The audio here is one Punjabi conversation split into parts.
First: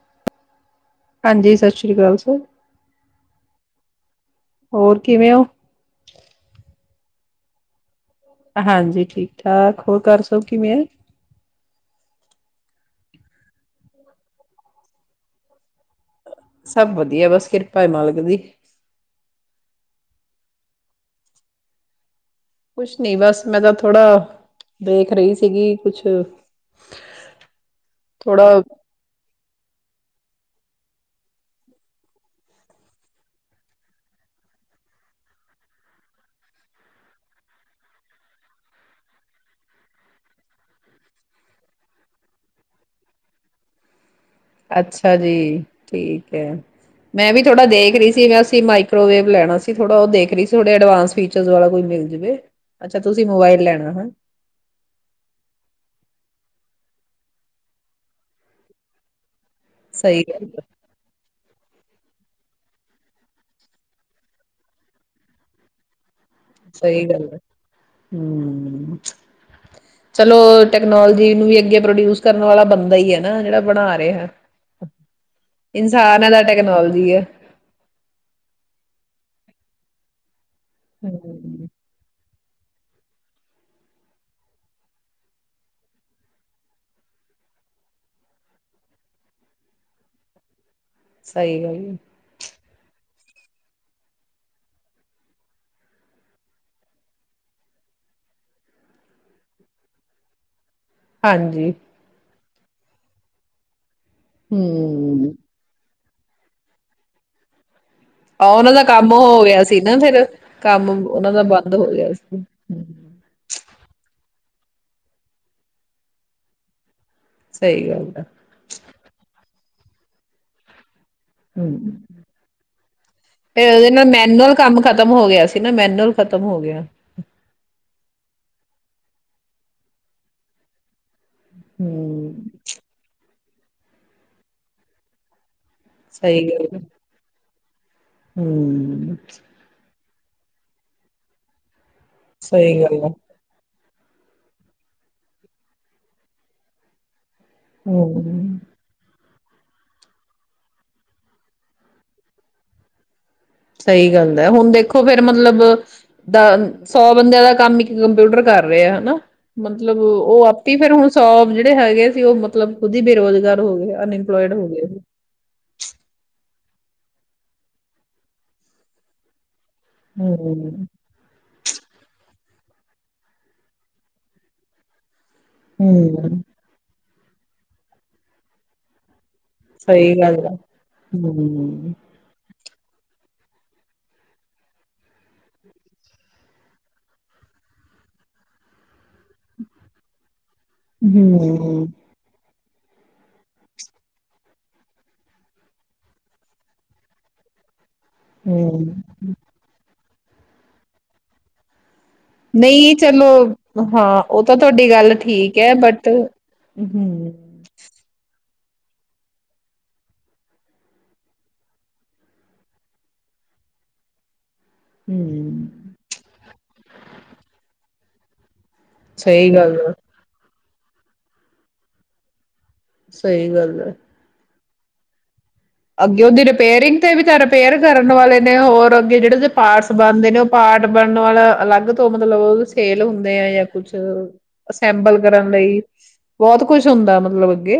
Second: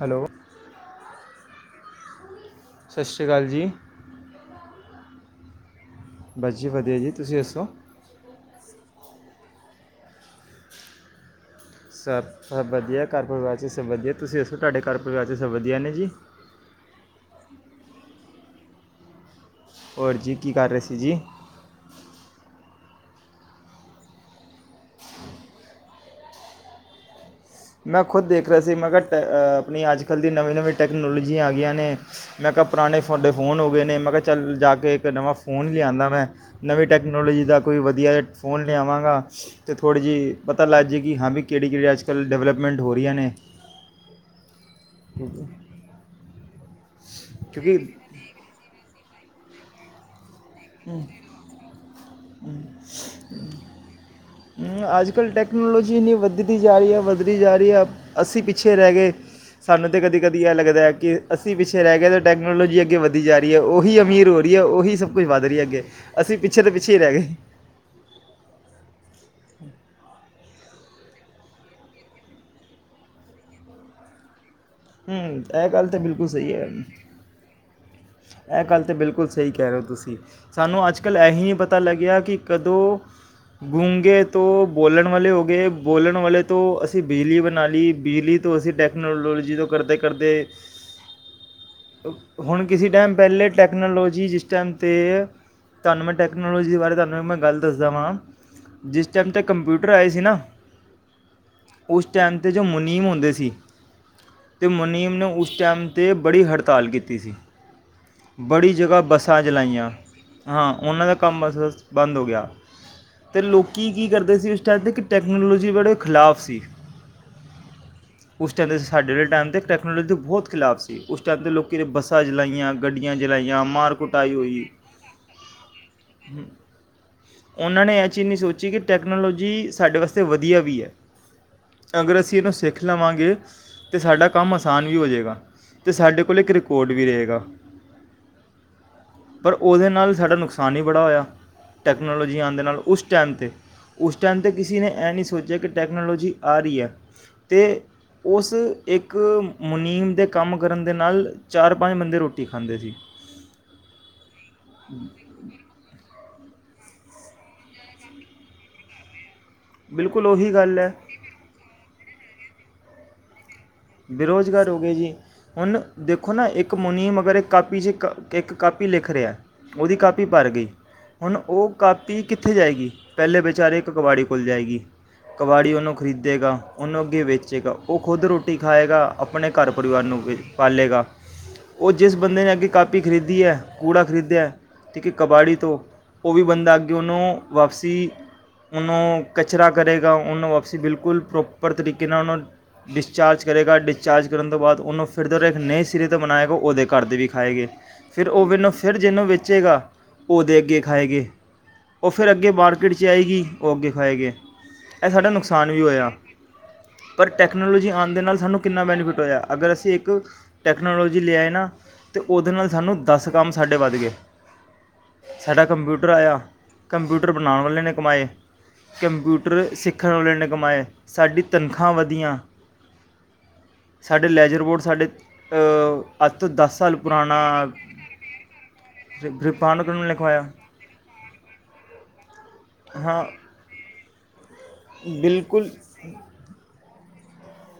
ਹੈਲੋ, ਹਾਂਜੀ, ਸਤਿ ਸ੍ਰੀ ਅਕਾਲ ਸਰ। ਸਤਿ ਸ਼੍ਰੀ ਅਕਾਲ ਜੀ। ਹੋਰ ਕਿਵੇਂ ਔ। ਬਸ ਜੀ ਵਧੀਆ ਜੀ, ਤੁਸੀਂ ਦੱਸੋ। ਹਾਂਜੀ ਠੀਕ ਠਾਕ ਹੋਰ ਘਰ ਸਭ ਕਿਵੇਂ ਐ ਸਭ, ਸਭ ਵਧੀਆ ਘਰ ਪਰਿਵਾਰ ਚ ਸਭ ਵਧੀਆ, ਤੁਸੀਂ ਦੱਸੋ ਤੁਹਾਡੇ ਘਰ ਪਰਿਵਾਰ ਚ ਸਭ ਵਧੀਆ ਨੇ ਜੀ। ਸਭ ਵਧੀਆ, ਬਸ ਕਿਰਪਾ ਹ ਮਾਲਕ ਦੀ। ਹੋਰ ਜੀ, ਕੀ ਕਰ ਰਹੇ ਸੀ ਜੀ। ਕੁਛ ਨੀ ਬਸ ਮੈਂ ਤਾਂ ਥੋੜਾ ਦੇਖ ਰਹੀ ਸੀਗੀ ਕੁਛ ਮੈਂ ਖੁਦ ਦੇਖ ਰਿਹਾ ਥੋੜਾ ਸੀ ਮੈਂ ਅ ਆਪਣੇ ਮੈ ਅੱਜ ਕੱਲ੍ਹ ਦੀ ਨਵੇਂ-ਨਵੇਂ ਟੈਕਨੋਲਜੀ ਆਗਈਆਂ ਨੇ, ਮੈਂ ਕਿਹਾ ਪੁਰਾਣੇ ਸਾਡੇ ਫੋਨ ਹੋ ਗਏ ਨੇ ਮੈਂ ਕਿਹਾ ਚਲ ਜਾ ਕੇ ਇੱਕ ਨਵਾਂ ਫੋਨ ਲਿਆਂਨਾ ਮੈਂ ਨਵੀਂ ਟੈਕਨੋਲੋਜੀ ਦਾ ਕੋਈ ਵਧੀਆ ਫੋਨ ਲਿਆਵਾਂਗਾ, ਤੇ ਥੋੜੀ ਜਿਹੀ ਪਤਾ ਲੱਗ ਜਾਏਗੀ ਹਾਂ ਵੀ ਕਿਹੜੀ ਕਿਹੜੀ ਅੱਜਕੱਲ ਡਿਵਲਪ [unintelligible] ਹੋ ਰਹੀਆਂ ਨੇ। ਅੱਛਾ ਜੀ, ਠੀਕ ਹੈ, ਮੈਂ ਵੀ ਥੋੜਾ ਕਿਉਂਕਿ ਦੇਖ ਰਹੀ ਸੀ ਮੈਂ ਅਸੀ ਮਾਈਕ [unintelligible] ਲੈਣਾ ਸੀ ਥੋੜਾ ਉਹ ਦੇਖ ਰਹੀ ਸੀ। ਥੋੜੇ ਐਡਵਾਂਸ ਫੀਚਰ ਵਾਲਾ ਕੋਈ ਮਿਲ ਜਾਵੇ, ਅੱਛਾ ਤੁਸੀ ਮੋਬਾਈਲ ਲੈਣਾ ਹੈ। ਵਧਦੀ ਜਾ ਰਹੀ ਹੈ, ਵੱਧਦੀ ਜਾ ਰਹੀ ਹੈ ਅਸੀਂ ਪਿੱਛੇ ਰਹਿ ਗਏ। ਸਾਨੂੰ ਤਾਂ ਸਹੀ ਕਦੀ-ਕਦੀ ਗੱਲ ਇਹ ਹੈ, ਲੱਗਦਾ ਐ ਕਿ ਅਸੀਂ ਵਿ ਪਿੱਛੇ ਰਹਿ ਗਏ ਨੇ ਟੈਕਨੋਲੋਜੀ ਅੱਗੇ ਵਧੀ ਜਾ ਰਹੀ ਹੈ, ਉਹੀ ਅਮੀਰ ਹੋ ਰਹੀ ਹੈ ਉਹੀ ਸ ਕੁਝ ਵਧ ਰਹੀ ਅੱਗੇ ਅਸੀਂ ਪਿੱਛੇ ਤੇ ਪਿੱਛੇ ਹੀ ਸਹੀ ਰਹਿ ਗਏ ਗੱਲ ਐ, ਹੂੰ। [unintelligible] ਚਲੋ ਟੈਕਨੋਲੋਜੀ ਨੂੰ ਵੀ ਅੱਗੇ ਪ੍ਰੋਡਿਊਸ ਕਰਨ ਵਾਲਾ ਬੰਦਾ ਈ ਐ ਨਾ ਜਿਹੜਾ ਬਣਾ ਰਿਹਾ। ਹੂੰ, ਇਹ ਗੱਲ ਤਾਂ ਬਿਲਕੁਲ ਇਨਸਾਨ ਦਾ ਸਹੀ ਹੈਗੀ। ਟੈਕਨੋਲੋਜੀ ਹੈ ਇਹ ਗੱਲ ਤਾਂ ਬਿਲਕੁਲ ਸਹੀ ਕਹਿ ਰਹੇ ਓ ਤੁਸੀਂ। ਸਾਨੂੰ ਅੱਜ ਕੱਲ੍ਹ ਇਹੀ ਹੀ ਹਮ ਪਤਾ ਲੱਗਿਆ ਕਿ ਕਦੋਂ ਗੂੰਗੇ ਤੋਂ ਬੋਲਣ ਵਾਲੇ ਹੋ ਗਏ ਬੋਲਣ ਵਾਲੇ ਤੋਂ ਅਸੀਂ ਬਿਜਲੀ ਬਣਾ ਲਈ ਬਿਜਲੀ ਤੋਂ ਅਸੀਂ ਟੈਕਨੋਲੋਜੀ ਤੋਂ ਕਰਦੇ-ਕਰਦੇ ਸਹੀ ਗੱਲ। ਕਿਸੇ ਟਾਈਮ ਪਹਿਲੇ ਟੈਕਨੋਲੋਜੀ ਜਿਸ ਟਾਈਮ ਤੇ ਤੁਹਾਨੂੰ ਮੈਂ ਟੈਕਨੋਲੋਜੀ ਦੇ ਬਾਰੇ ਤੁਹਾਨੂੰ ਮੈਂ ਗੱਲ ਦੱਸਦਾ ਵਾਂ ਜਿਸ ਟਾਈਮ ਤੇ ਕੰਪਿਊਟਰ ਆਏ ਸੀ ਨਾ ਹਾਂਜੀ। ਉਸ ਟਾਈਮ ਤੇ ਜੋ ਮੁਨੀਮ ਹੁੰਦੇ ਸੀ ਤੇ ਮਨੀਮ ਹਮ ਨੇ ਉਸ ਟਾਈਮ ਤੇ ਬੜੀ ਹੜਤਾਲ ਕੀਤੀ ਸੀ। ਆ ਬੜੀ ਉਹਨਾਂ ਦਾ ਜਗ੍ਹਾ ਕੰਮ ਬੱਸਾਂ ਹੋ ਗਿਆ ਸੀ ਜਲਾਈਆਂ, ਨਾ ਫੇਿਰ ਹਾਂ ਕੰਮ ਉਹਨਾਂ ਦਾ ਕੰਮ ਬਸ ਬਸ ਬੰਦ ਹੋ ਸੀ ਗਿਆ ਤੇ ਲੋਕ ਕੀ ਕਰਦੇ ਸੀ ਉ [unintelligible] ਟੈਕਨੋਲੋਜੀ ਵਾਲੇ ਖਿਲਾਫ ਸੀ ਸਹੀ ਗੱਲ ਆ ਉਸ ਟਾਈਮ ਦੇ ਸਾਡੇ ਵਾਲੇ ਟਾਈਮ ਦੇ ਬਹੁਤ ਖਿਲਾਫ ਅਤੇ ਉਸ ਟਾਈਮ ਦੇ ਲੋਕ ਦੀ ਬੱਸ ਫਿਰ ਉਹਦੇ ਨਾਲ ਮੈਨੂਅਲ ਹੋਈ ਕੰਮ ਖਤਮ ਹੋ ਗਿਆ ਸੀ ਨਾ। ਮੈਨੂਅਲ ਖਤਮ ਹੋ ਗਿਆ ਉਹਨਾਂ ਨੇ ਇਹ ਚੀਜ਼ ਸੋਚੀ ਕਿ ਟੈਕਨੋਲੋਜੀ ਸਾਡੇ ਵਾਸਤੇ ਵਧੀਆ ਵੀ ਹੈ। ਅਗਰ ਹਮ ਅਸੀਂ ਇਹਨੂੰ ਸਿੱਖ ਲਵਾਂਗੇ ਅਤੇ ਸਾਡਾ ਕੰਮ ਆਸਾਨ ਵੀ ਹੋ ਜਾਵੇਗਾ। ਅਤੇ ਸਾਡੇ ਕੋਲ ਸਹੀ ਇੱਕ ਗੱਲ ਆ। ਕੋਦ ਵੀ ਰਹੇਗਾ। ਹਮ ਅਤੇ ਸਾਡਾ ਨੁਕਸਾਨ ਹੀ ਬੜਾ ਹੋਇਆ। ਟੈਕਨੋਲਜੀ ਆਉਣ ਦੇ ਸਹੀ ਨਾਲ ਉਸ ਗੱਲ ਆ ਟਾਈਮ ਤੇ ਉਸ ਟਾਈਮ ਤੇ ਕਿਸੇ ਨੇ ਇਹ ਨਹੀਂ ਸੋਚਿਆ ਕਿ ਟੈਕਨੋਲੋਜੀ ਆ ਰਹੀ ਹੈ। ਤੇ ਹਮ ਉਸ ਇੱਕ ਮੁਨੀਮ ਦੇ ਕੰਮ ਕਰਨ ਦੇ ਨਾਲ ਚਾਰ ਪੰਜ ਬੰਦੇ ਰੋਟੀ ਖਾਂਦੇ ਸੀ। ਸਹੀ ਗੱਲ ਹੈ ਹੁਣ ਦੇਖੋ ਫੇਿਰ ਮਤਲਬ ਦਾ ਸੌ ਬੰਦਿਆਂ ਦਾ ਕੰਮ ਇੱਕ ਕੰਪਿਊਟਰ ਕਰ ਰਿਹਾ ਆ। ਹਨਾ ਮਤਲਬ ਬਿਲਕੁਲ ਉਹ ਉਹੀ ਆਪ ਹੀ ਗੱਲ ਹੈ ਫੇਰ ਹੁਣ ਸੋਬ ਜਿਹੜੇ ਹੈਗੇ ਉਹ ਮਤਲਬ ਖੁ ਹੀ ਬੇਰੁਜ਼ਗਾਰ ਹੋ ਗਏ ਅਨਇੰਪਲੋਇਡ ਬੇਰੁਜ਼ਗਾਰ ਹੋ ਗਏ ਜੀ ਹੁਣ ਦੇਖੋ ਨਾ ਇੱਕ ਇੱਕ ਮੁਨੀਅਮ ਮਗਰ ਇੱਕ ਕਾਪੀ ਚ ਇੱਕ ਕਾਪੀ ਲਿਖ ਰਿਹਾ ਉਹਦੀ ਕਾਪੀ ਭਰ ਗਈ ਹੂੰ ਹੁਣ ਉਹ ਕਾਪੀ ਕਿੱਥੇ ਜਾਏਗੀ? ਪਹਿਲੇ ਵਿਚਾਰੇ ਇੱਕ ਕਵਾੜੀ ਕੋਲ ਜਾਏਗੀ। ਕਬਾੜੀ ਉਹਨੂੰ ਹੂੰ ਖਰੀਦੇਗਾ ਉਹਨੂੰ ਵੇਚੇਗਾ ਉਹ ਖੁਦ ਰੋਟੀ ਰੋਟੀ ਖਾਏਗਾ ਆਪਣੇ ਘਰ ਪਰਿਵਾਰ ਸਹੀ ਨੂੰ ਵੀ ਗੱਲ ਆ ਪਾਲੇਗਾ ਉਹ ਹੂੰ। ਜਿਸ ਬੰਦੇ ਨੇ ਅੱਗੇ ਕਾਪੀ ਖਰੀਦੀ ਹੈ। ਕੂੜਾ ਖਰੀਦਿਆ ਹੈ ਠੀਕ ਹੈ ਕਬਾੜੀ ਤੋਂ ਉਹ ਵੀ ਬੰਦਾ ਅੱਗੇ ਉਹਨੂੰ ਵਾਪਸੀ ਨੂੰ ਕਚਰਾ ਕਰੇਗਾ ਉਹਨੂੰ ਵਾਪ ਅਸੀਂ ਬਿਲਕੁਲ ਪ੍ਰੋਪਰ ਹੂੰ ਤਰੀਕੇ ਨਾਲ ਉਹਨੂੰ [inaudible] ਡਚਾਰਜ ਕਰੇਗਾ ਡਿਸਚਾਰਜ ਕਰਨ ਤੋਂ ਬਾਅਦ ਉਹਨੂੰ ਫਿਰ ਜ ਇੱਕ ਨਵੇਂ ਸਿਰੇ ਤੋਂ ਬਣਾਏਆਗਾ ਉਹਦੇ ਘਰ ਤੇ ਵੀ ਖਾਏ ਗ ਫਿਰ ਓਵੇਨੂੰ ਫਿਰ ਹੂੰ ਜਿਹਨੂੰ ਵੇਚੇਗਾ। ਉਹਦੇ ਅੱਗੇ ਖਾਏ ਗਏ। ਨਹੀਂ ਚਲੋ ਹਾਂ ਖਾਏਗੇ ਉਹ ਤਾਂ ਤੁਹਾਡੀ ਇਹ ਗੱਲ ਸਾਡਾ ਠੀਕ ਨੁਕਸਾਨ ਹੈ, ਵੀ ਬਟ ਹੋਇਆ ਪਰ ਹੂੰ। ਟੈਕਨੋਲੋਜੀ ਆਉਣ ਦੇ ਨਾਲ ਸਾਨੂੰ ਕਿੰਨਾ ਬੈਨੀਫਿਟ ਹੋਇਆ ਅਗਰ ਅਸੀਂ ਇੱਕ ਟੈਕਨੋਲੋਜੀ ਲਿਆ ਏ ਨਾ ਅਤੇ ਉਹਦੇ ਨਾਲ ਸਾਨੂੰ ਦਸ ਕੰਮ ਸਾਡੇ ਵੱਧ ਗਏ। ਸਾਡਾ ਹੂੰ ਕੰਪਿਊਟਰ ਆਇਆ, ਕੰਪਿਊਟਰ ਬਣਾਉਣ ਵਾਲਿਆਂ ਨੇ ਕਮਾਏ। ਸਹੀ ਕੰਪਿਊਟਰ ਗੱਲ ਆ ਸਿੱਖਣ ਵਾਲੇ ਨ ਕਮਾਏ ਸਾਡੀ ਤਨਖਾਹ ਵਧੀਆਂ ਸਹੀ ਗੱਲ ਹੈ। ਸਾਡੇ ਲੈਜਰ ਬੋਰਡ ਸਾਡੇ, ਅ, ਅੱਗੇ ਅੱਜ ਉਹਦੀ ਤੋਂ ਸਾਲ ਰਿਪੇਅਰਿੰਗ ਤੇ ਵੀ ਪੁਰਾਣਾ ਤਾਂ ਰਿਪੇਅਰ ਕਰਨ ਵਾਲੇ ਨੇ ਹੋਰ ਅੱਗੇ ਜਿਹੜੇ ਰਿਪਾਨ ਪਾਰਟਸ ਕਰਨ ਵਾਲੇ ਬਣਦੇ ਨੇ ਉਹ ਕਮਾਇਆ ਪਾਰਟ ਬਣਨ ਵਾਲਾ ਅਲੱਗ ਤੋਂ ਮਤਲਬ ਸੇਲ ਹਾਂ ਹੁੰਦੇ ਆ ਜਾਂ ਕੁਛ। ਆ ਅਸੈਂਬਲ ਕਰਨ ਬਿਲਕੁਲ ਲਈ ਬਹੁਤ ਕੁਛ ਹੁੰਦਾ ਐ। ਮਤਲਬ ਅਗੇ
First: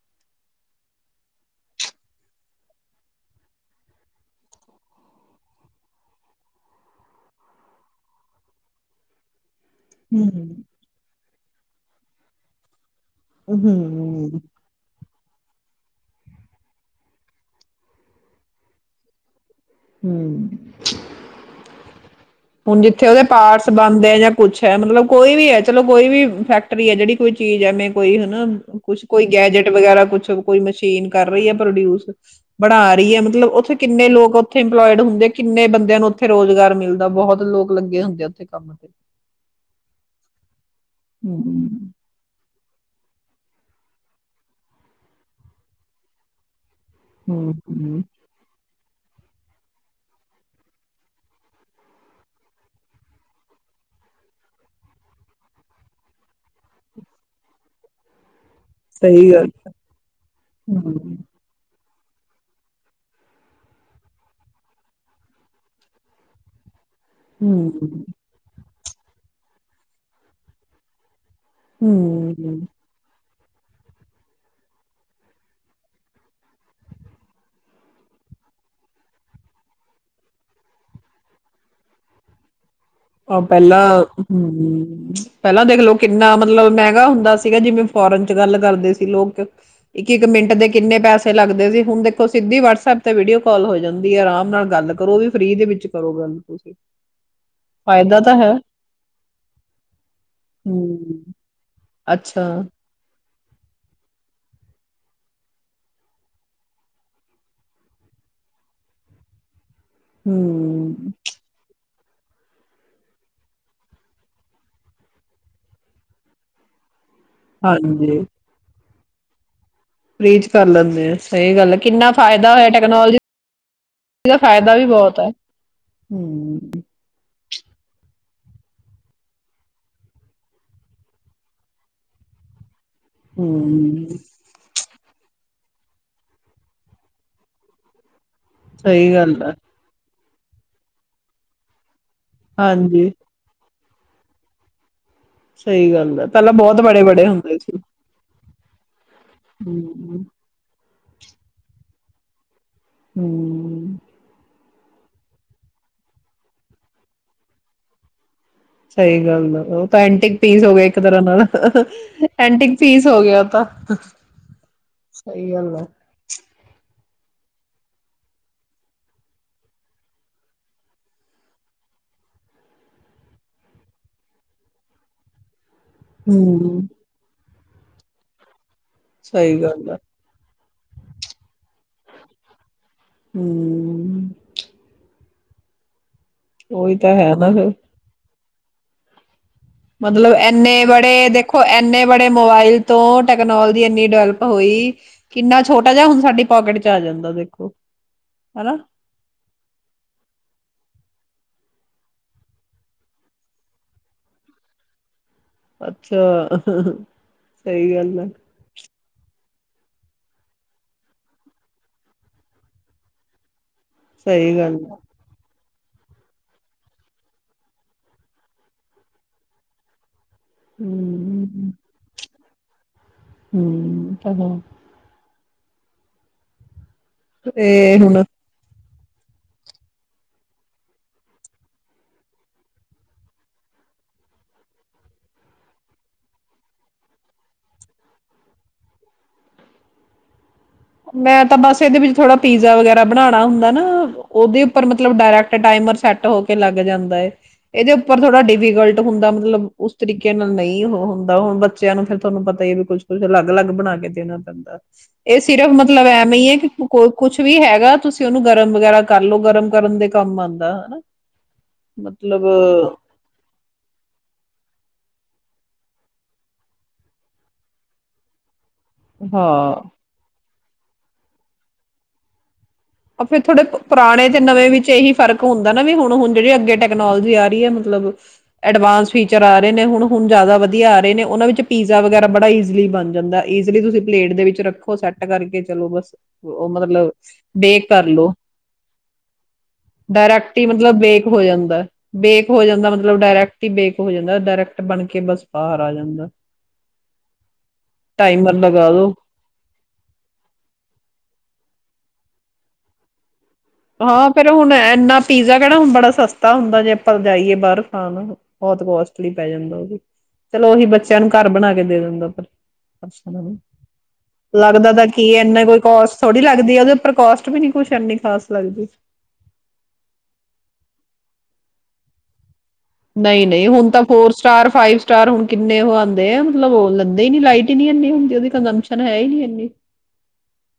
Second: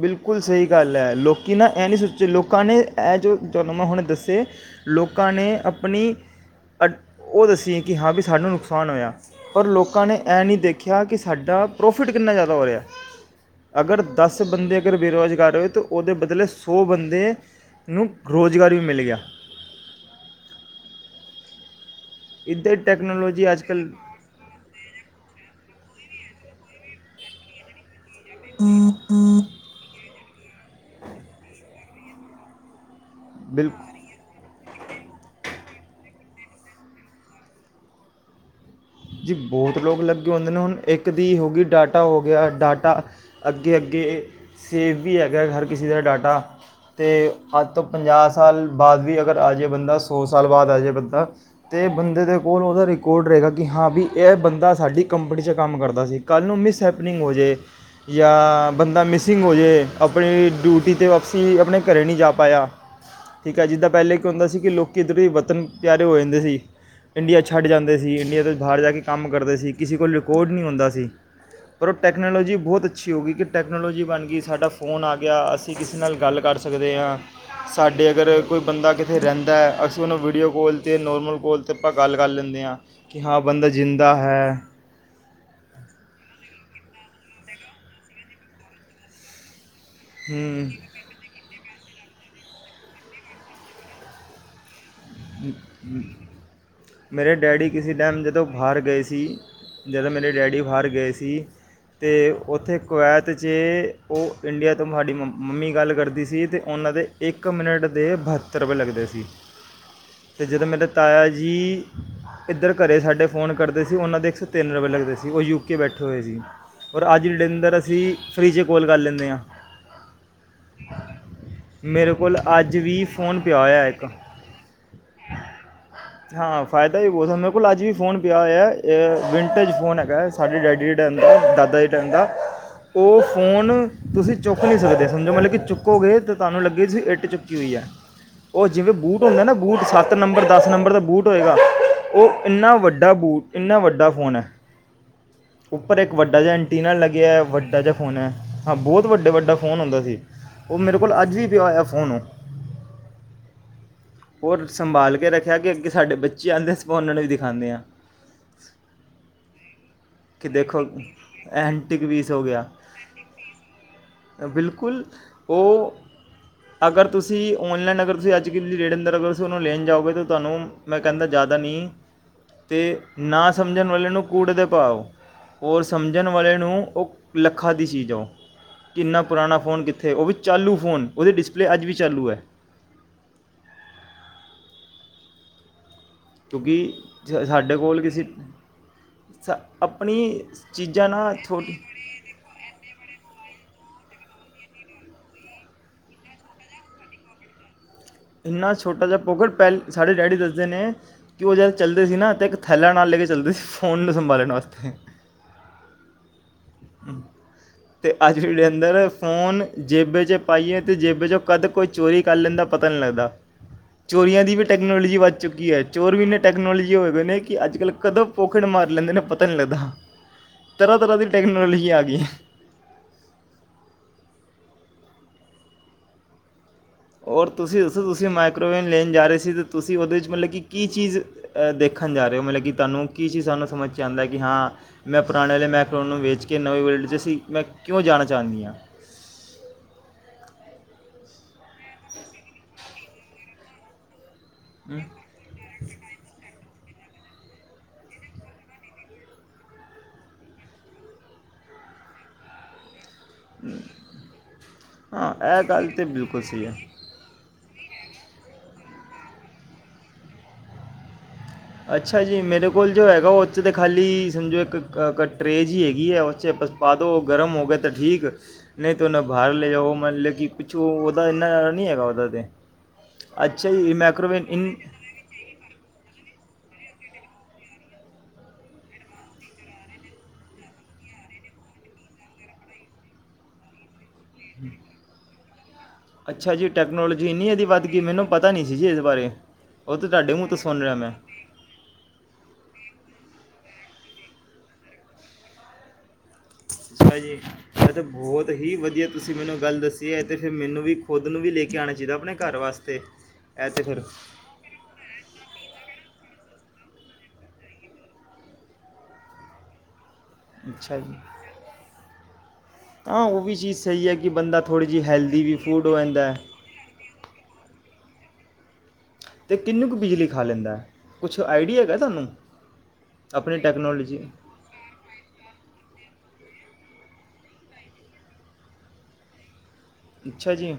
ਬਿਲਕੁਲ ਸਹੀ ਗੱਲ ਹੈ, ਲੋਕੀ ਨਾ ਇਹਂ ਨਹੀਂ ਸੋਚੇ ਲੋਕਾਂ ਨੇ ਇਹ ਜੋ ਜਦੋਂ ਮੈਂ ਹੁਣੇ ਦੱਸੇ ਲੋਕਾਂ ਨੇ ਆਪਣੀ ਅ ਉਹ ਦੱਸੀਸੀ ਕਿ ਹਾਂ ਵੀ ਸਾਨੂੰ ਨੁਕਸਾਨ ਹੋਇਆ। ਪਰ ਲੋਕਾਂ ਨੇ ਹੂੰ ਐਂ ਨਹੀਂ ਦੇਖਿਆ ਕਿ ਸਾਡਾ ਪ੍ਰੋਫਿਟ ਕਿੰਨਾ ਜ਼ਿਆਦਾ ਹੋਇਆ [inaudible] ਹੂੰ ਦਸ ਬੰਦੇ ਅਗਰ ਬੇਰੁਜ਼ ਜ਼ਦ ਉੱਥੇ ਉਹਦੇ ਬਦਲੇ ਸੌ ਬੰਦੇ ਨੂੰ ਰੁਜ਼ਗਾਰ ਵੀ ਮਿਲ ਗਿਆ। ਹੂੰ [inaudible] ਇੱਦਾਂ ਹੁਣ ਜਿੱਥੇ ਉਹਦੇ ਟੈਕਨੋਲੋਜੀ ਅੱਜ ਪਾਰਟਸ ਕੱਲ੍ਹ ਬਣਦੇ ਹੈ, ਜਾਂ ਕੁੱਛ ਹੈ ਮਤਲਬ ਕੋਈ ਵੀ ਹੈ ਚਲੋ ਕੋਈ ਵੀ ਫੈਕ ਰੀ ਜਿਹੜੀ ਕੋਈ ਚੀਜ਼ ਹੈ ਮ ਕੋਈ ਹਨਾ ਕੁਛ ਕੋਈ ਗੈਜਟ ਵਗੈਰਾ ਕੁਛ ਕੋਈ ਮਸ਼ੀਨ ਕਰ ਰਹੀ ਏ ਪ੍ਰੋਡਿਊਸ ਬਣਾ ਰ [unintelligible] ਏਹੀ ਹੈ ਮਤਲਬ ਬਿਲਕੁਲ ਉੱਥੇ ਕਿੰਨੇ ਲੋਕ ਉੱਥੇ ਇੰਪਲੋਇਡ ਹੁੰਦੇ ਆ ਕਿੰਨੇ ਬੰਦ ਨੂੰ ਉੱਥੇ ਰੁਜ਼ਗਾਰ ਮਿਲਦਾ ਬਹੁਤ ਲੋਕ ਲੱਗੇ ਹੁੰਦੇ ਆ ਉੱਥੇ ਕੰਮ ਤੇ ਜੀ ਬਹੁਤ ਲੋਕ ਲੱਗੇ ਹੁੰਦੇ ਨੇ ਹੁਣ ਇੱਕ ਦੀ ਹੋ ਗਈ ਹਮ ਡਾਟਾ ਹੋ ਗਿਆ ਡਾਟਾ। ਅੱਗੇ, ਅੱਗੇ ਸੇਵ ਵੀ ਹੈਗਾ ਹਰ ਕਿਸੇ ਦਾ ਡਾਟਾ ਤੇ ਹਮ ਅੱਜ ਤੋਂ ਹਮ ਪੰਜਾਹ ਸਾਲ ਬਾਅਦ ਵੀ ਅਗਰ ਆ ਜਾਵੇ ਬੰਦਾ ਸੌ ਸਾਲ ਬਾਅਦ ਆ ਜਾਵੇ, ਬੰਦਾ ਅਤੇ ਬੰਦੇ ਦੇ ਕੋਲ ਉਹਦਾ ਰਿਕਾਰਡ ਰਹੇਗਾ। ਕਿ ਹਾਂ ਵੀ ਇਹ ਬੰਦਾ ਸਾਡੀ ਕੰਪਨੀ ਚ ਕੰਮ ਕਰਦਾ ਸੀ, ਕੱਲ੍ਹ ਨੂੰ ਮਿਸਹੈਪਨਿੰਗ ਹੋਜੇ, ਜਾਂ ਬੰਦਾ ਸਹੀ ਮਿਸਿੰਗ ਗੱਲ ਹੋ ਜੇ ਆਪਣੀ ਡਿਊਟੀ ਤੇ ਹਮ ਵਾਪਸੀ ਆਪਣੇ ਘਰੇ ਨਹੀਂ ਜਾ ਪਾਇਆ ਠੀਕ ਹੈ, ਜਿੱਦਾਂ ਪਹਿਲੇ ਕੀ ਹੁੰਦਾ ਸੀ ਕਿ ਲੋਕ ਇੱਧਰ ਦੇ ਵਤਨ ਪਿਆਰੇ ਹੋ ਜਾਂਦੇ ਸੀ। ਇੰਡੀਆ ਛੱਡ ਜਾਂਦੇ ਹਮ ਸੀ ਇੰਡੀਅਨ ਬਾਹਰ ਜਾ ਕੇ ਕੰਮ ਕਰਦੇ ਸੀ, ਕਿਸੇ ਕੋਲ ਰਿਕੋਰਡ ਨਹੀਂ ਹੁੰਦਾ ਸੀ ਪਰ ਉਹ ਟੈਕਨੋਲੋਜੀ ਹਮ ਬਹੁਤ ਅੱਛੀ ਹੋਗੀ ਕਿ ਟੈਕਨੋਲੋਜੀ ਬਣ ਗਈ ਸਾਡਾ ਫ਼ੋਨ ਆ ਗਿਆ ਅਸੀਂ ਕਿਸੇ ਨਾਲ ਗੱਲ ਕਰ ਸਕਦੇ ਹਾਂ ਸਾਡੇ ਅਗਰ ਕੋਈ ਬੰਦਾ ਕਿਤੇ ਰਹਿੰਦਾ ਅਸੀਂ ਉਹਨੂੰ ਵੀਡੀਓ ਕੋਲ ਤੇ ਨੋਰਮਲ ਕੋਲ ਤੇ ਆਪਾਂ ਗੱਲ ਕਰ ਲੈਂਦੇਂ ਹਾਂ ਕਿ ਹਾਂ ਉਹ ਬੰਦਾ ਪਹਿਲਾਂ, ਜਿੰਦਾ ਹੈ [inaudible] ਪਹਿਲਾਂ ਦੇਖਲਓ ਕਿੰਨਾ ਮਤਲਬ ਮੈਂ [unintelligible] ਹੁੰਦਾ ਸੀਗਾ ਜਿਵੇਂ ਫੋਰਨ ਚ ਗੱਲ ਕਰਦੇ ਸੀ ਲੋਕ ਇੱਕ-ਇੱਕ ਮਿੰਟ ਦੇ ਹੂੰ ਕਿੰਨੇ ਪੈਸੇ ਲੱਗਦੇ ਸੀ ਹੁਣ ਦੇਖੋ ਸਿੱਧੀ ਵਟਸਐਪ ਤੇ ਵੀਡੀਓ ਕਾਲ ਹੋ ਜਾਂਦੀ ਹੈ ਆਰਾਮ ਨਾਲ ਗੱਲ ਕਰੋ ਵੀ ਫਰੀ ਦੇ ਵਿੱਚ ਕਰੋ ਗੱਲ ਤੁਸੀਂ ਮੇਰੇ ਡੈਡੀ ਕਿਸੇ ਫਾਇਦਾ ਟਾਈਮ ਤਾਂ ਜਦੋਂ ਹੈ ਬਾਹਰ ਗਏ ਸੀ, ਜਦੋਂ ਮੇਰੇ ਡੈਡੀ ਬਾਹਰ ਗਏ ਹਮ ਸੀ ਤੇ ਅੱਛਾ ਉੱਥੇ ਕੁਵੈਤ ਤ ਜੇ ਉਹ ਇੰਡੀਆ ਤੋਂ ਮਹਾਲੀ ਮੰਮੀ ਗੱਲ ਕਰਦੀ ਸੀ, ਤੇ ਉਹਨਾਂ ਦੇ ਇੱਕ ਮਿੰਟ ਦੇ ਬਹੱਤਰ ਰੁਪਏ ਲੱਗਦੇ ਸੀ। ਤੇ ਜਦੋਂ ਮੇਰੇ ਹਮ ਤਾਇਆ ਜੀ ਇੱਧਰ ਘਰੇ ਸਾਡੇ ਫ਼ੋਨ ਕਰਦੇ ਸੀ, ਉਹਨਾਂ ਦੇ ਇੱਕ ਸੌ ਤਿੰਨ ਰੁਪਏ ਲੱਗਦੇ ਸੀ, ਉਹ ਯੂਕੇ ਬੈਠੇ ਹੋਏ ਸੀ। ਫੇਰ ਅੱਜ [unintelligible] ਅਸੀਂ ਫਰੀ ਚ ਕੋਲ ਕਰ ਲੈਂ ਨੇ ਹਾਂ। ਲੀਚ ਕਰ ਲੈਂਦੇ ਆ। ਸਈ ਗੱਲ ਐ। ਕਿੰਨਾ ਮੇਰੇ ਕੋਲ ਫਾਇਦਾ ਹੋਇਆ ਅੱਜ ਵੀ ਟੈਕਨੋਲੋਜੀ, ਫੋਨ ਪਿਆ ਹੋਇਆ ਇੱਕ ਦਾ ਫਾਇਦਾ ਵੀ ਬਹੁਤ ਹੈ ਹਮ ਹਾਂ, ਫਾਇਦਾ ਈ ਬੋਤ ਹੁੰਦ, ਮੇਰੇ ਕੋਲ ਅੱਜ ਹੀ ਫੋਨ ਪਿਆ ਹੋਇਐ, ਅ ਵਿੰਟੇਜ ਫੋਨ ਹੈਗਾ ਸਾਡੇ ਡੈਡੀ ਦੇ ਟਾਈਮ ਦਾ, ਦਾਦਾ ਜੀ ਦੇ ਟਾਈਮ ਦਾ। ਉਹ ਫੋਨ ਹਮ ਤੁਸੀ ਚੁੱਕ ਨਹੀਂ ਸਕਦੇ ਸਮਝੋ ਮਤਲਬ ਕਿ ਚੁੱਕ ਚੁੱਕੋਗੇ ਤਾਂ ਤੁਹਾਨੂੰ ਲੱਗੇ ਅਸੀ ਇੱਟ ਚੁੱਕੀ ਹੋਈ ਐ। ਉਹ ਜਿਵੇਂ ਸਹੀ ਬੂਟ ਗੱਲ ਹੁੰਦੇ ਹੈ ਨਾ ਸੱਤ ਨੰਬਰ, ਦਸ ਨੰਬਰ ਦਾ ਬੂਟ ਹੋਏਗਾ। ਉਹ ਇੰਨਾ ਹਾਂਜੀ ਵੱਡਾ ਬੂਟ, ਇੰਨਾ ਵੱਡ ਡਾ ਫੋਨ ਹੈ। ਸਹੀ ਉੱਪਰ ਇੱਕ ਗੱਲ ਹੈ ਵੱਡਾ ਜਿਆ ਪਹਿਲਾਂ ਬਹੁਤ ਐੰਟੀਨਾ ਬੜੇ ਬੜੇ ਲੱਗਿਆ ਇਐ, ਹੁੰਦੇ ਸੀ ਵੱਡਾ ਜਿਹਾ ਫੋਨ ਐ। ਹਾਂ ਬੋਤ ਵੱਡਾ-ਵੱਡਾ ਫੋਨ ਹੁੰਦਾ ਹਮ ਸੀ। ਉਹ ਮੇਰੇ ਕੁੱਲ ਅੱਜ ਈ ਪਿਆ ਹੋਇਆ ਫੋਨ ਉਹ। ਹੂੰ। ਔਰ ਸੰਭਾਲ ਕੇ ਰੱਖਿਆ ਅੱਗੇ-ਅੱਗੇ ਸਾਡੇ ਬੱਚੇ ਆਂਦੇ ਸਭ ਉਹਨਾਂ ਨੂੰ ਵੀ ਦਿਖਾਣੇਂ ਆਂ। ਸਈ ਗੱਲ ਐ ਔ ਪੈਂਟਿਕ ਪੀਸ ਹੋ ਗਏ ਇੱਕ ਤਰ੍ਹਾਂ ਦਾ, ਐਂਟੀਕ ਪੀਸ ਹੋ ਗਿਆ ਐਂਟਿਕ ਪੀਸ ਹੋ ਗਿਆ ਔ ਤਾਂ। ਬਿਲਕੁਲ ਤੁਸੀ ਔਨਲਾਈਨ ਅਗਰ ਤੁਸੀਂ ਅੱਜ ਕੱਲ੍ਹ ਦੀ ਡੇਟ ਅੰਦਰ ਅਗਰ ਤੁਸੀਂ ਉਹਨੂੰ ਲੈਣ ਜਾਓਗੇ ਤੇ ਤੁਹਾਨੂੰ ਮੈਂ ਕਹਿੰਦਾ ਜ਼ਿਆਦਾ ਨੀ ਤੇ ਨਾ ਸਮਝਣ ਵਾਲੇ ਨੂੰ ਕੂੜੇ ਦੇ ਭਾਓ। ਹੋਰ ਸਮਝਣ ਵਾਲੇ ਨੂੰ ਹੂੰ ਉਹ ਲ ਖਾਂ ਦੀ ਚੀਜ਼ ਔ। ਕਿੰਨਾ ਪੁਰਾਣਾ ਸਹੀ ਫੋਨ ਗੱਲ ਆ ਕਿੱਥੇ ਉਹ ਵੀ ਚਾਲੂ ਫੋਨ, ਉਹਦੇ ਡਿਸਪਲੇਅ ਅੱਜ ਵੀ ਚਾਲੂ ਐ। ਹੂੰ। ਕਿਉਂਕਿ ਉਹੀ ਤਾਂ ਹੈ ਜ਼ ਨਾ ਫਿਰ ਸਾਡੇ ਕੋਲ ਕਿਸੀ ਮਤਲਬ ਐੰਨੇ ਚੀਜ਼ਾਂ ਬੜੇ ਨਾ ਦੇਖੋ ਛੋਟੀ ਐੰਨੇ ਬੜੇ ਮੋਬਾਇਲ ਤੋਂ ਟੈਕਨੋਲੋ ਦੀ ਇੰਨੀ ਡਿਵੈਲਪ ਹੋਈ, ਕਿੰਨਾ ਛੋਟਾ ਜਿਹਾ ਹੁਣ ਸਾਡੀ ਪਾਕਿਟ ਚ ਆ ਜਾਂਦਾ, ਦੇਖੋ। ਇੰਨਾ ਹਨਾ ਛੋਟਾ ਜਿਹਾ ਪੋਕਟ ਪੈ ਸਾਡੇ ਡੈਡੀ ਦੱਸਦੇ ਨੇ ਕਿ ਉਹ ਜਦ ਚੱਲਦੇ ਸੀ ਨਾ ਤਾਂ ਇੱਕ ਥੈਲਾਂ ਨਾਲ ਲੈ ਕੇ ਚੱਲਦੇ ਸ ਫੋਨ ਨੂੰ ਸੰਭਾਲਣ ਵਾਸਤੇ। ਅੱਛਾ। ਸਹੀ ਤੇ ਗੱਲ ਆ ਅੱਜ ਵੀ ਲੇਂਦੇ ਨੇ ਫੋਨ ਜੇਬੇ ਚ ਪਾਈਏ ਤੇ ਜੇਬੇ ਚੋ ਕਦ ਕੋਈ ਚੋਰੀ ਕਰ ਲੇਂਦਾ ਪਤਾ ਈ ਨੀ ਲਗਦਾ। ਚੋਰੀਆਂ ਦੀ ਸਹੀ ਵੀ ਗੱਲ ਆ ਟੈਕਨੋਲੋਜੀ ਵੱਧ ਚੁੱਕੀ ਐ। ਚੋਰ ਵੀ ਇੰਨੇ ਟੈਕਨੋਲਜੀ ਹੋਏ ਵਏ ਨੇ ਕਿ ਅੱਜ ਕੱਲ੍ਹ ਕਦੋਂ ਪੋਕਿਟ ਮਾਰ ਲੈਂਦੇ ਨੇ ਪਤਾ ਈ ਨੀ ਲੱਗਦਾ। ਤਰ੍ਹਾਂ ਤਰ੍ਹਾਂ ਦੀ ਹ ਟੈਕਨੋਲੋਜੀ ਆ ਗਈ ਹੈ ਹਮ ਹਂ-ਹਂ। ਹੋਰ ਤੁਸੀਂ ਇਹ ਦੱਸੋ ਹੁਣ ਤੁਸੀਂ ਮਾਈਕਰੋਵੇਵ [unintelligible] ਤੁਸੀਂ ਉਹਦੇ ਜੀਵਨ ਲੱਗੇ ਕੀ ਚੀਜ਼ ਦੇਖਣ ਚਾਹ ਰਹੇ ਮਤਲਬ ਕਿ ਤੁਹਾਨੂੰ ਕੀ ਚੀਜ਼ ਸਾਨੂੰ ਸਮਝ ਆਦਾ ਕਿ ਹਾਂ ਮੈਂ ਪੁਰਾਣੇ ਵਾਲੇ ਨੂੰ ਵੇਚ ਕੇ ਨਵੇਂ ਵਰਡ ਸੀ ਮੈਂ ਕਿਉਂ ਜਾਣਾ ਚਾਹੁੰਨੀ ਆਂੜ ਮੈਂ ਤਾਂ ਬਸ ਇਹਦੇ ਵਿੱਚ ਥੋੜਾ ਪੀਜ਼ਾ ਵਗੈਰਾ ਬਣਾਣਾ ਹੁੰਦਾ ਨਾ, ਉਹਦੇ ਉੱਪਰ ਮਤਲਬ ਡਾਇਰੈਕ ਟਾਈਮਰ ਸੈੱਟ ਹੋ ਕੇ ਲੱਗ। ਜਾਂਦਾ ਹੈ, ਇਹਦੇ ਉੱਪਰ ਥੋੜ੍ਹਾ ਡੀਫੀਕਲਟ ਹੁੰਦਾ ਮਤਲਬ ਉਸ ਤਰੀਕੇ ਨਾਲ ਨਹੀਂ ਹੁੰਦਾ, ਹੁਣ ਬੱਚਿਆਂ ਨੂੰ ਫਿਰ ਤੁਹਾਨੂੰ ਪਤਾ ਵੀ ਕੁੱਛ ਕੁ ਅਲੱਗ ਅਲੱਗ ਬਣਾ ਕੇ ਦੇਣਾ ਪੈਂਦਾ ਹਾਂ ਇਸ ਇਹ ਗੱਲ ਤੇ ਮਤਲਬ ਐਵੇ ਬਿਲਕੁਲ ਹੀ ਹੈ ਸਹੀ ਕਿ ਕੋਈ ਕੁਛ ਵੀ ਹੈਗਾ, ਤੁਸੀਂ ਉਹਨੂੰ ਗਰਮ ਵਗੈਰਾ ਕਰ ਲੋ ਗਰਮ ਕਰਨ ਦੇ ਕੰਮ ਆਉਂਦਾ ਹਨਾ। ਅੱਛਾ ਜੀ ਮਤਲਬ ਮੇਰੇ ਕੋਲ ਜੋ ਹੈਗਾ, ਉਹ ਔਚ ਤੇ ਖਾਲੀ ਸਮਝੋ ਇੱਕ ਕੱਟ ਕਰੇਜ਼ ਹੀ ਹੈਗੀ ਹੈ, ਉਹ ਪਾ ਦਿਉ ਗਰਮ ਹੋ ਗਿਆ ਏ ਤਾਂ ਠੀਕ, ਨਹੀਂ ਤੇ ਉਹਨਾਂ ਬਾਹਰ ਲੈ ਹਾਂ ਜਾਓ ਉਹ ਮਨ ਲੇ ਜੀ, ਪਿੱਛੋਂ ਉਹਦਾ ਇੰਨਾ ਜਿਆਦਾ ਨੀ ਹੈਗਾ ਉਹਦਾ ਤੇ, ਫਿਰ ਥੋੜੇ ਅੱਛਾ ਜੀ ਪੁਰਾਣੇ ਤੇ ਮਾਈਕ੍ਰੋਵੇਵ ਨਵੇਂ ਇਨ ਵਿੱਚ ਇਹੀ ਫ਼ਰਕ ਹੁੰਦਾ ਨਾ ਵੀ ਹੁਣ ਹੁਣ ਜਿਹੜੀ ਅੱਗੇ ਟੈਕਨੋਲੋਜੀ ਆ ਰਹੀ ਹੈ, ਮਤਲਬ ਅਡਵਾਂਸ ਫੀਚਰ ਆ ਰਹੇ ਨੇ ਹੁਣ ਹੁਣ ਜਿਆਦਾ ਵਧੀਆ ਆ ਰਹੇ ਨੇ ਉਹਨਾਂ ਵਿੱਚ ਪੀਜ਼ਾ ਵਗੈਰਾ ਬੜਾ ਈਜਲੀ ਬਣ ਜਾਂਦਾ ਈਜ਼ਲੀ ਤੁਸੀਂ ਪਲੇਟ ਦੇ ਵਿੱਚ ਰੱਖੋ ਸੈੱਟ ਕਰ ਅੱਛਾ ਜੀ ਉਹ ਮਤਲਬ ਟੈਕਨੋਲੋਜੀ ਇੰਨੀ ਇਹਦੀ ਵੱਧ ਬੇਕ ਗਈ ਮੈਨੂੰ ਕਰਲੋ ਪਤਾ ਨਹੀਂ ਸੀ ਜੀ ਇਸ ਬਾਰੇ ਉਹ ਤਾਂ ਤੁਹਾਡੇ ਮੂੰਹ ਤੋਂ ਡਾਇਰੈਕਟ ਸੁਣ ਰਿਹਾ ਮਤਲਬ ਮੈਂ ਬੇਕ ਹੋ ਜਾਂਦਾ ਬੇਕ ਹੋ ਜਾਂਦਾ ਮਤਲਬ ਡਾਇਰੈਕਟ ਹੀ ਬੇਕ ਹੋ ਜਾਂਦਾ ਡਾਇਰੈਕਟ ਬਣ ਕੇ ਬਸ ਬਾਹਰ ਆ ਜਾਂਦਾ। ਅੱਛਾ ਜੀ ਏਹ ਤੇ ਬਹੁਤ ਟਾਈਮਰ ਹੀ ਲਗਾ ਵਧੀਆ ਦੋ ਤੁਸੀਂ ਮੈਨੂੰ ਗੱਲ ਦੱਸੀ ਹੈ ਤੇ ਫਿਰ ਮੈਨੂੰ ਵੀ ਖੁਦ ਨੂੰ ਵੀ ਲੈ ਕੇ ਆਉਣਾ ਚਾਹੀਦਾ ਆਪਣੇ ਘਰ ਵਾਸਤੇ ਐ ਤੇ ਫਿਰ ਹਾਂ ਫ ਹੁਣ ਇਨਾ ਪੀਜ਼ਾ ਕਿਹੜਾ ਹੁਣ ਬੜਾ ਸਸਤਾ ਹੁੰਦਾ ਜੇ ਆਪਾਂ ਜਾਈਏ ਬਾਹਰ ਖਾਣ ਬਹੁਤ ਕੋਸਟਲੀ ਪੈ ਜਾਂਦਾ ਉਹ। ਚਲੋ ਉਹੀ ਅੱਛਾ ਜੀ ਬੱਚਿਆਂ ਨੂੰ ਘਰ ਬਣਾ ਕੇ ਦੇ ਦਿੰਦਾ ਪਰ, ਹਾਂ ਉਹ ਵੀ ਚੀਜ਼ ਸਹੀ ਹੈ ਕਿ ਬੰਦਾ ਥੋੜੀ ਲੱਗਦਾ ਜੀ ਤਾਂ ਕੀ ਹੈਲਦੀ ਵੀ ਇਨਾ ਕੋਈ ਫੂਡ ਹੋ ਕੋਸਟ ਜਾਂਦਾ ਥੋੜੀ ਲੱਗਦੀ ਹੈ ਉਹਦੇ ਉੱਪਰ ਕੋਸਟ ਵੀ ਨੀ ਕੁਛ ਇਨੀ। ਖਸ [inaudible] [unintelligible] ਅਤੇ ਕਿੰਨੀ ਕੁ ਬਿਜਲੀ ਖਾ ਲੈਂਦਾ ਹੈ। ਕੁਛ ਆਈਡੀਆ ਹੈਗਾ ਤੁਹਾਨੂੰ? ਨਹੀਂ ਆਪਣੀ ਨਹੀਂ ਹੁਣ ਤਾਂ technology four star, five star ਹੁਣ ਕਿੰਨੇ ਉਹ ਆਉਂਦੇ ਆ ਮਤਲਬ ਲੈਂਦੇ ਹੀ ਨੀ ਲਾਈਟ ਹੀ ਨੀ ਇੰਨੀ ਹੁੰਦੀ ਉਹਦੀ ਕੰਜਮਪਸ਼ਨ ਹੈ ਹੀ ਨੀ ਇੰਨੀ। ਅੱਛਾ ਜੀ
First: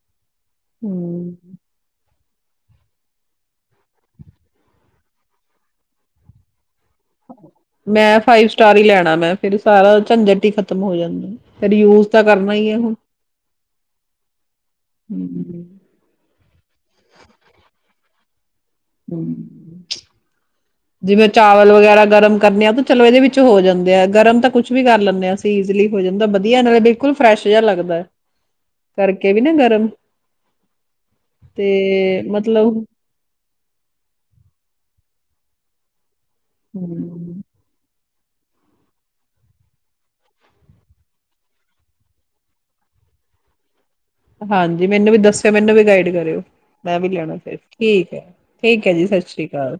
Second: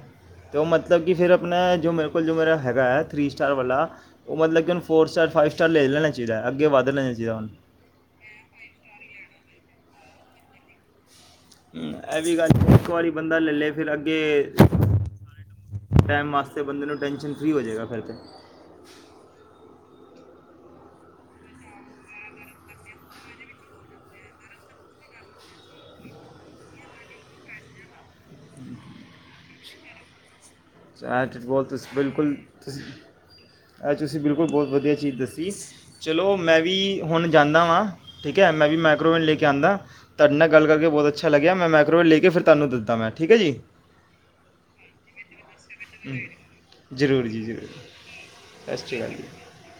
ਤਾਂ ਮਤਲਬ ਕਿ ਫਿਰ ਹਮ ਆਪਣਾ ਜੋ ਮੇ ਲ ਜੋ ਮੇਰਾ ਹੈਗਾ ਹੈ ਥਰੀ ਸਟਾਰ ਵਾਲਾ ਉਹ ਮਤਲਬ ਕਿਨ ਫੋਰ ਸਟਾਰ, ਫਾਈਵ ਸਟਾਰ ਲੈ ਲੈਣਾ ਚਾਹੀਦਾ ਹੈ। ਅੱਗੇ ਵਧ ਲੈਣਾ ਚਾਹੀਦਾ ਹੁਣ ਮੈਂ ਫਾਈਵ ਸਟਾਰ ਹੀ ਲੈਣਾ ਮੈਂ ਫੇਿਰ ਸਾਰਾ ਝੰਜਟ ਹੀ ਖਤਮ ਹੋ ਜਾਂਦੀ। ਐਵੀ ਗੱਲ ਇੱਕ ਵਾਰੀ ਬੰਦਾ ਲੈ ਲੈ ਫਿਰ ਅੱਗੇ ਹਮ ਟੈਮ ਮਾ ਬੰਦੇ ਨੂੰ ਟੈਂਸ਼ਨ ਫਰੀ ਹੋ ਜਾਵੇਗਾ ਫਿਰ ਤਾਂ। [inaudible] ਜਿਵੇਂ ਚਾਵਲ ਵਗੈਰਾ ਗਰਮ ਕਰਨੇ ਆ ਤੇ ਚਲੋ ਇਹਦੇ ਵਿੱਚ ਹੋ ਜਾਂਦੇ ਆ ਗਰਮ ਤਾਂ ਕੁਛ ਵੀ ਕਰ ਲੈਂਦੇ ਹਾਂ ਅਸੀਂ ਈਜ਼ਲੀ ਹੋ ਜਾਂਦਾ ਵਧੀਆ ਨਾਲੇ ਬਿਲਕੁਲ ਫਰੈਸ਼ ਜਿਹਾ ਲੱਗਦਾ, ਕਰਕੇ ਵੀ ਨਾ ਗਰਮ। ਚਾਹ ਫੁਟਬਲ [unintelligible] ਤੇ ਤੁਸੀ ਬਿਲਕੁਲ ਮਤਲਬ ਤੁਸੀ ਅ ਤੁਸੀਂ ਬਿਲਕੁਲ ਬਹੁਤ ਵਧੀਆ ਚੀਜ਼ ਦੱਸੀ ਚਲੋ ਮੈਂ ਵੀ ਹੁਣ ਹਮ, ਜਾਂਦਾ ਵਾਂ। ਠੀਕ ਹੈ ਮੈਂ ਵੀ ਮਾਈਕਰੋਵੇਵ ਲੈ ਕੇ ਆਉਂਦਾ, ਤੁਹਾਡੇ ਨਾਲ ਗੱਲ ਕਰਕੇ ਬਹੁਤ ਅੱਛਾ ਲੱਗਿਆ। ਮੈਂ ਮਾਈਕਰੋਵੇਵ ਲੈ ਕੇ ਫਿਰ ਤੁਹਾਨੂੰ ਦੱਸਦਦਾ ਮੈਂ ਠੀਕ ਹੈ ਜੀ। ਹਾਂਜੀ ਮੈਨੂੰ ਵੀ ਦੱਸਓ ਮੈਨੂੰ ਵੀ ਗਾਈਡ ਕਰਿਓ ਮੈਂ ਵੀ ਜ਼ਰੂਰ ਲੈਣਾ ਜੀ ਫਿਰ ਜ਼ਰੂਰ ਠੀਕ ਹੈ ਸਤਿ ਠੀਕ ਹੈ ਸ਼੍ਰੀ ਜੀ ਅਕਾਲ ਸਤਿ ਸ੍ਰੀ ਅਕਾਲ।